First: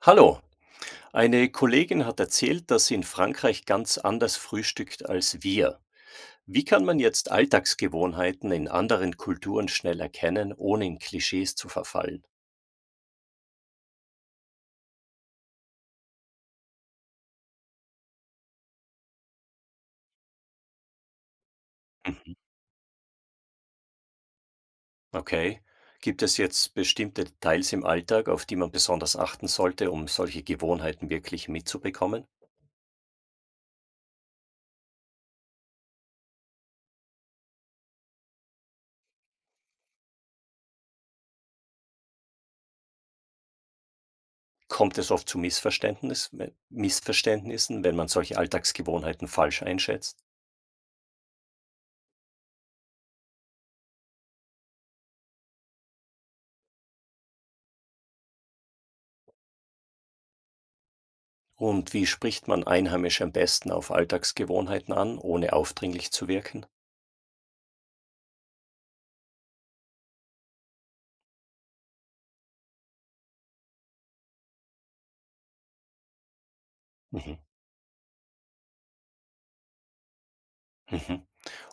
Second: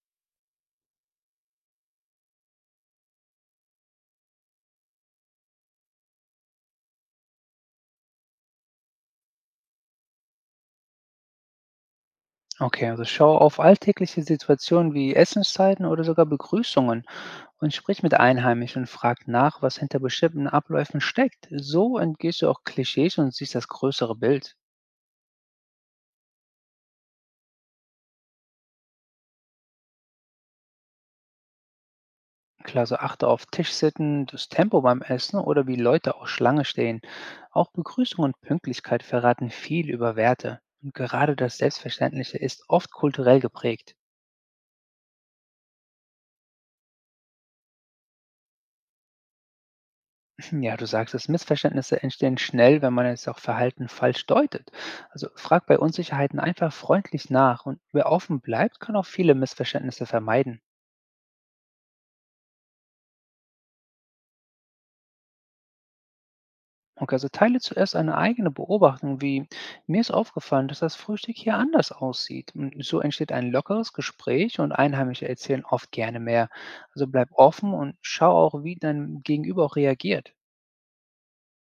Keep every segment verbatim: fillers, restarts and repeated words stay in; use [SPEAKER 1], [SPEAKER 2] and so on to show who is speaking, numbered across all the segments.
[SPEAKER 1] Hallo, eine Kollegin hat erzählt, dass sie in Frankreich ganz anders frühstückt als wir. Wie kann man jetzt Alltagsgewohnheiten in anderen Kulturen schnell erkennen, ohne in Klischees zu verfallen?
[SPEAKER 2] Okay, also schau auf alltägliche Situationen wie Essenszeiten oder sogar Begrüßungen und sprich mit Einheimischen und frag nach, was hinter bestimmten Abläufen steckt. So
[SPEAKER 1] Mhm.
[SPEAKER 2] entgehst du auch Klischees und siehst das größere Bild.
[SPEAKER 1] Okay. Gibt es jetzt bestimmte Details im Alltag, auf die man besonders achten sollte, um solche Gewohnheiten wirklich mitzubekommen?
[SPEAKER 2] Klar, so achte auf Tischsitten, das Tempo beim Essen oder wie Leute auch Schlange stehen. Auch Begrüßung und Pünktlichkeit verraten viel über Werte. Und gerade das Selbstverständliche ist oft kulturell geprägt.
[SPEAKER 1] Kommt es oft zu Missverständnis, äh, Missverständnissen, wenn man solche Alltagsgewohnheiten falsch einschätzt?
[SPEAKER 2] Ja, du sagst es, Missverständnisse entstehen schnell, wenn man jetzt auch Verhalten falsch deutet. Also frag bei Unsicherheiten einfach freundlich nach und wer offen bleibt, kann auch viele Missverständnisse vermeiden.
[SPEAKER 1] Und wie spricht man Einheimische am besten auf Alltagsgewohnheiten an, ohne aufdringlich zu wirken?
[SPEAKER 2] Okay, also teile zuerst eine eigene Beobachtung, wie mir ist aufgefallen, dass das Frühstück hier anders aussieht. Und so entsteht ein lockeres Gespräch und Einheimische erzählen oft gerne mehr. Also bleib
[SPEAKER 1] Mhm.
[SPEAKER 2] offen und schau auch, wie dein Gegenüber auch reagiert.
[SPEAKER 1] Mhm.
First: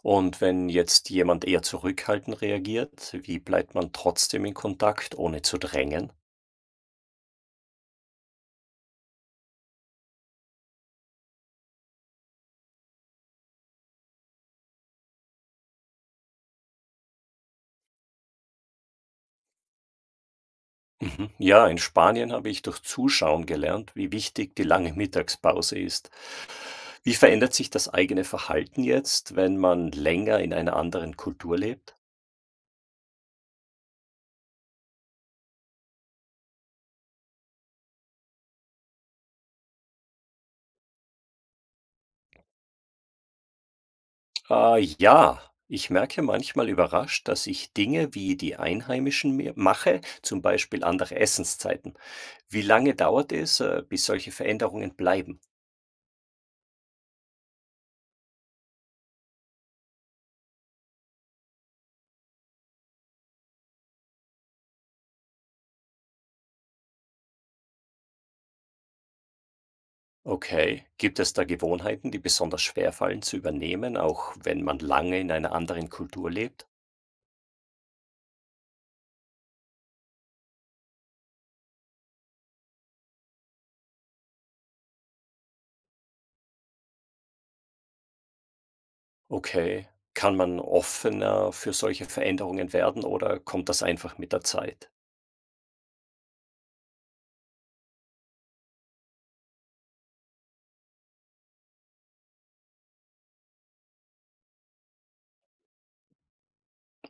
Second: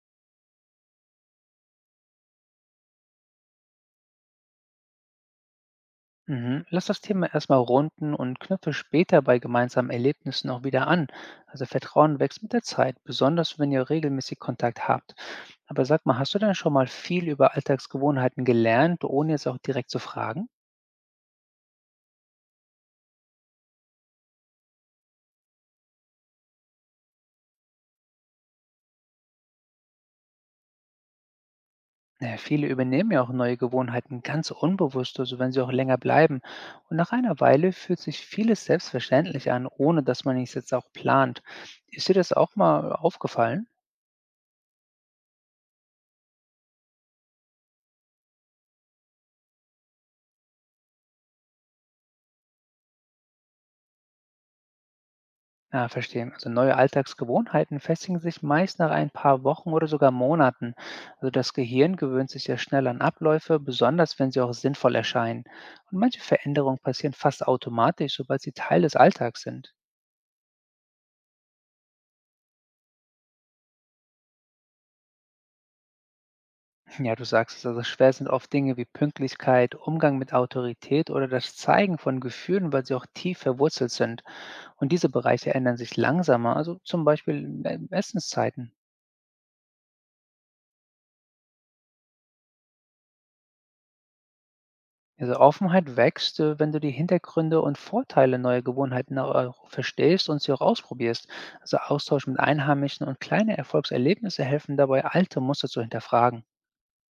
[SPEAKER 1] Und wenn jetzt jemand eher zurückhaltend reagiert, wie bleibt man trotzdem in Kontakt, ohne zu drängen?
[SPEAKER 2] Mhm. Lass das Thema erstmal runden und knüpfe später bei gemeinsamen Erlebnissen auch wieder an. Also Vertrauen wächst mit der Zeit, besonders wenn ihr regelmäßig Kontakt habt. Aber sag mal, hast du denn schon mal viel über Alltagsgewohnheiten gelernt, ohne es auch direkt zu fragen?
[SPEAKER 1] Mhm. Ja, in Spanien habe ich durch Zuschauen gelernt, wie wichtig die lange Mittagspause ist. Wie verändert sich das eigene Verhalten jetzt, wenn man länger in einer anderen Kultur lebt?
[SPEAKER 2] Naja, viele übernehmen ja auch neue Gewohnheiten ganz unbewusst, also wenn sie auch länger bleiben. Und nach einer Weile fühlt sich vieles selbstverständlich an, ohne dass man es jetzt auch plant. Ist dir das auch mal aufgefallen?
[SPEAKER 1] Äh, ja, ich merke manchmal überrascht, dass ich Dinge wie die Einheimischen mir mache, zum Beispiel andere Essenszeiten. Wie lange dauert es, äh, bis solche Veränderungen bleiben?
[SPEAKER 2] Ja, verstehe. Also neue Alltagsgewohnheiten festigen sich meist nach ein paar Wochen oder sogar Monaten. Also das Gehirn gewöhnt sich ja schnell an Abläufe, besonders wenn sie auch sinnvoll erscheinen. Und manche Veränderungen passieren fast automatisch, sobald sie Teil des Alltags sind.
[SPEAKER 1] Okay, gibt es da Gewohnheiten, die besonders schwer fallen zu übernehmen, auch wenn man lange in einer anderen Kultur lebt?
[SPEAKER 2] Ja, du sagst es, also schwer sind oft Dinge wie Pünktlichkeit, Umgang mit Autorität oder das Zeigen von Gefühlen, weil sie auch tief verwurzelt sind. Und diese Bereiche ändern sich langsamer, also zum Beispiel in äh, Essenszeiten.
[SPEAKER 1] Okay, kann man offener für solche Veränderungen werden oder kommt das einfach mit der Zeit?
[SPEAKER 2] Also Offenheit wächst, äh, wenn du die Hintergründe und Vorteile neuer Gewohnheiten au- auch verstehst und sie auch ausprobierst. Also Austausch mit Einheimischen und kleine Erfolgserlebnisse helfen dabei, alte Muster zu hinterfragen.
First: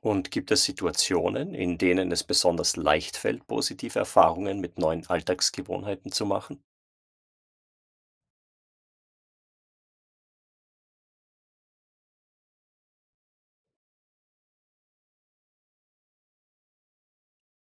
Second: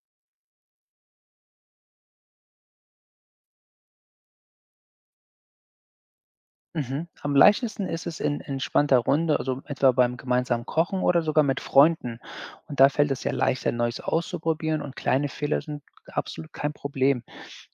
[SPEAKER 1] Und gibt es Situationen, in denen es besonders leicht fällt, positive Erfahrungen mit neuen Alltagsgewohnheiten zu machen?
[SPEAKER 2] Mhm. Am leichtesten ist es in entspannter Runde, also etwa beim gemeinsamen Kochen oder sogar mit Freunden. Und da fällt es ja leichter, Neues auszuprobieren und kleine Fehler sind absolut kein Problem.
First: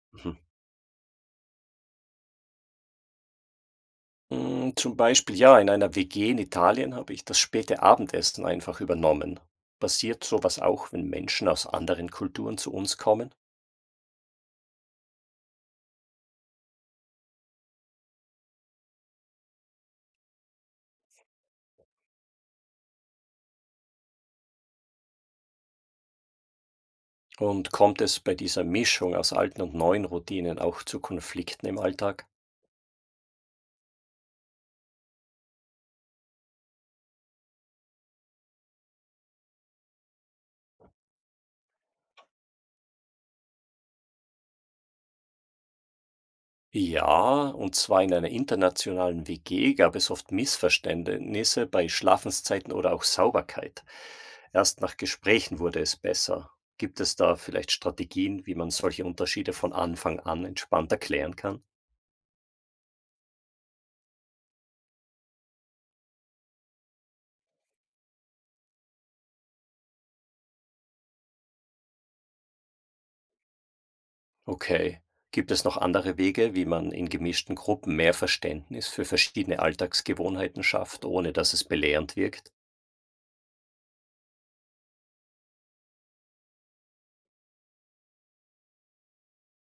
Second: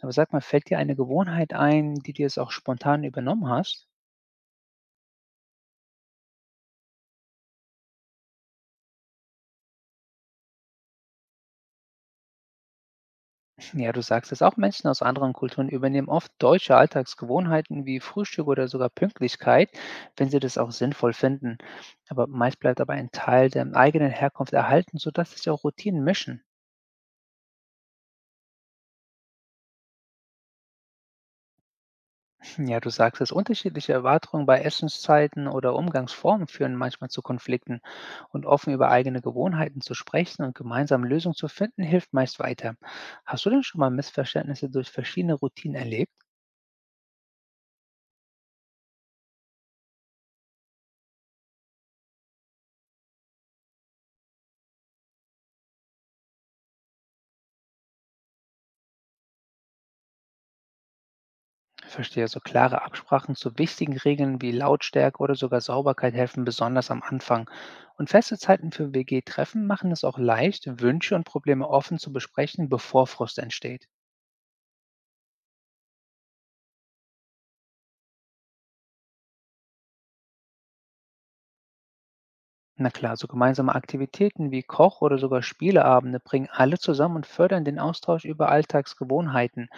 [SPEAKER 2] Aber sag
[SPEAKER 1] Mhm.
[SPEAKER 2] mal, fällt dir eine Gewohnheit ein, die du jetzt auch spontan übernommen hast?
[SPEAKER 1] Mm, Zum Beispiel, ja, in einer W G in Italien habe ich das späte Abendessen einfach übernommen. Passiert sowas auch, wenn Menschen aus anderen Kulturen zu uns kommen?
[SPEAKER 2] Ja, du sagst es, auch Menschen aus anderen Kulturen übernehmen oft deutsche Alltagsgewohnheiten wie Frühstück oder sogar Pünktlichkeit, wenn sie das auch sinnvoll finden. Aber meist bleibt aber ein Teil der eigenen Herkunft erhalten, sodass sich auch Routinen mischen.
[SPEAKER 1] Und kommt es bei dieser Mischung aus alten und neuen Routinen auch zu Konflikten im Alltag?
[SPEAKER 2] Ja, du sagst es, unterschiedliche Erwartungen bei Essenszeiten oder Umgangsformen führen manchmal zu Konflikten. Und offen über eigene Gewohnheiten zu sprechen und gemeinsam Lösungen zu finden, hilft meist weiter. Hast du denn schon mal Missverständnisse durch verschiedene Routinen erlebt?
[SPEAKER 1] Ja, und zwar in einer internationalen W G gab es oft Missverständnisse bei Schlafenszeiten oder auch Sauberkeit. Erst nach Gesprächen wurde es besser. Gibt es da vielleicht Strategien, wie man solche Unterschiede von Anfang an entspannt erklären kann?
[SPEAKER 2] Verstehe, so klare Absprachen zu wichtigen Regeln wie Lautstärke oder sogar Sauberkeit helfen besonders am Anfang. Und feste Zeiten für W G-Treffen machen es auch leicht, Wünsche und Probleme offen zu besprechen, bevor Frust entsteht.
[SPEAKER 1] Okay. Gibt es noch andere Wege, wie man in gemischten Gruppen mehr Verständnis für verschiedene Alltagsgewohnheiten schafft, ohne dass es belehrend wirkt?
[SPEAKER 2] Na klar, so gemeinsame Aktivitäten wie Koch- oder sogar Spieleabende bringen alle zusammen und fördern den Austausch über Alltagsgewohnheiten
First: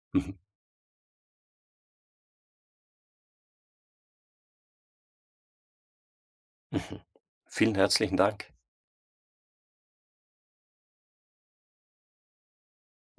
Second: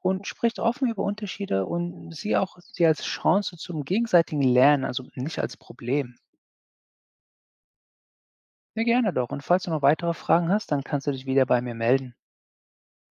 [SPEAKER 2] und
[SPEAKER 1] Mhm.
[SPEAKER 2] spricht offen über Unterschiede und sie auch sie als Chance zum gegenseitigen Lernen, also nicht als Problem.
[SPEAKER 1] Mhm. Vielen herzlichen Dank.
[SPEAKER 2] Ja, gerne doch. Und falls du noch weitere Fragen hast, dann kannst du dich wieder bei mir melden.